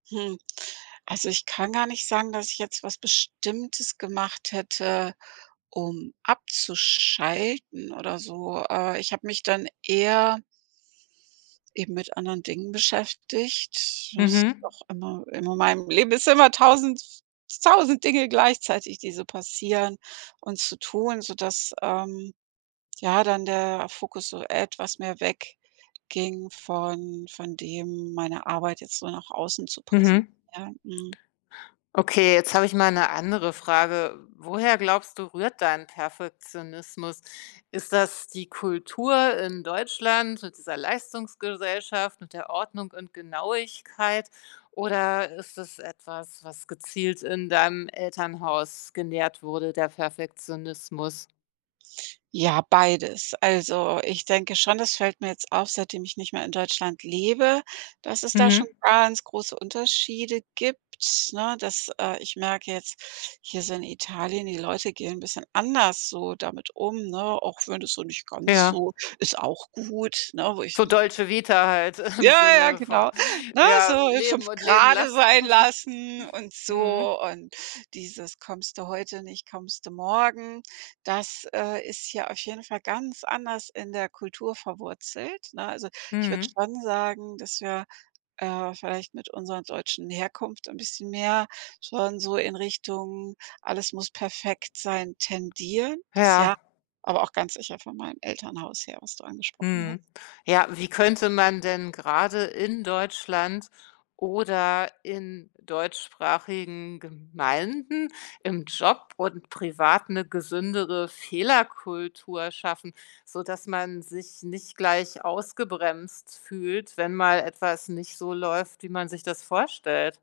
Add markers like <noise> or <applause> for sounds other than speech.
Hm, also ich kann gar nicht sagen, dass ich jetzt was Bestimmtes gemacht hätte, um abzuschalten oder so. Äh, ich habe mich dann eher eben mit anderen Dingen beschäftigt. Ist Mhm. auch immer in meinem Leben ist immer 1.000- 1.000 Dinge gleichzeitig, die so passieren und zu tun, sodass, ähm, ja dann der Fokus so etwas mehr weg ging von von dem, meine Arbeit jetzt so nach außen zu Mhm. präsentieren. Mhm. Okay, jetzt habe ich mal 'ne andere Frage. Woher glaubst du rührt dein Perfektionismus? Ist das die Kultur in Deutschland mit dieser Leistungsgesellschaft, mit der Ordnung und Genauigkeit oder ist es etwas, was gezielt in deinem Elternhaus genährt wurde, der Perfektionismus? Ja, beides. Also, ich denke schon, das fällt mir jetzt auf, seitdem ich nicht mehr in Deutschland lebe, dass es da schon Mhm. ganz große Unterschiede gibt, ne? Dass äh, ich merke jetzt hier so in Italien, die Leute gehen 'n bisschen anders so damit um, ne? Auch wenn es so nicht ganz Ja. so ist auch gut, ne? Wo ich So mir denke Dolce Vita halt <unintelligible> im ja, ja, Sinne von genau, ne? So ja, 5 „leben und leben gerade lassen“. sein <chuckles> lassen und Mhm. so und dieses: „Kommst du heute nicht, kommst du morgen.“ Das, äh, ist hier auf jeden Fall ganz anders in der Kultur verwurzelt, ne? Also, ich würde Mhm. schon sagen, dass wir, äh, vielleicht mit unserer deutschen Herkunft ein bisschen mehr schon so in Richtung „alles muss perfekt sein“ tendieren, das ja, Ja. aber auch ganz sicher von meinem Elternhaus her, was du angesprochen hast. Mhm. Ja, wie könnte man denn gerade in Deutschland oder in deutschsprachigen Gemeinden, im Job und privat 'ne gesündere Fehlerkultur schaffen, sodass man sich nicht gleich ausgebremst fühlt, wenn mal etwas nicht so läuft, wie man sich das vorstellt?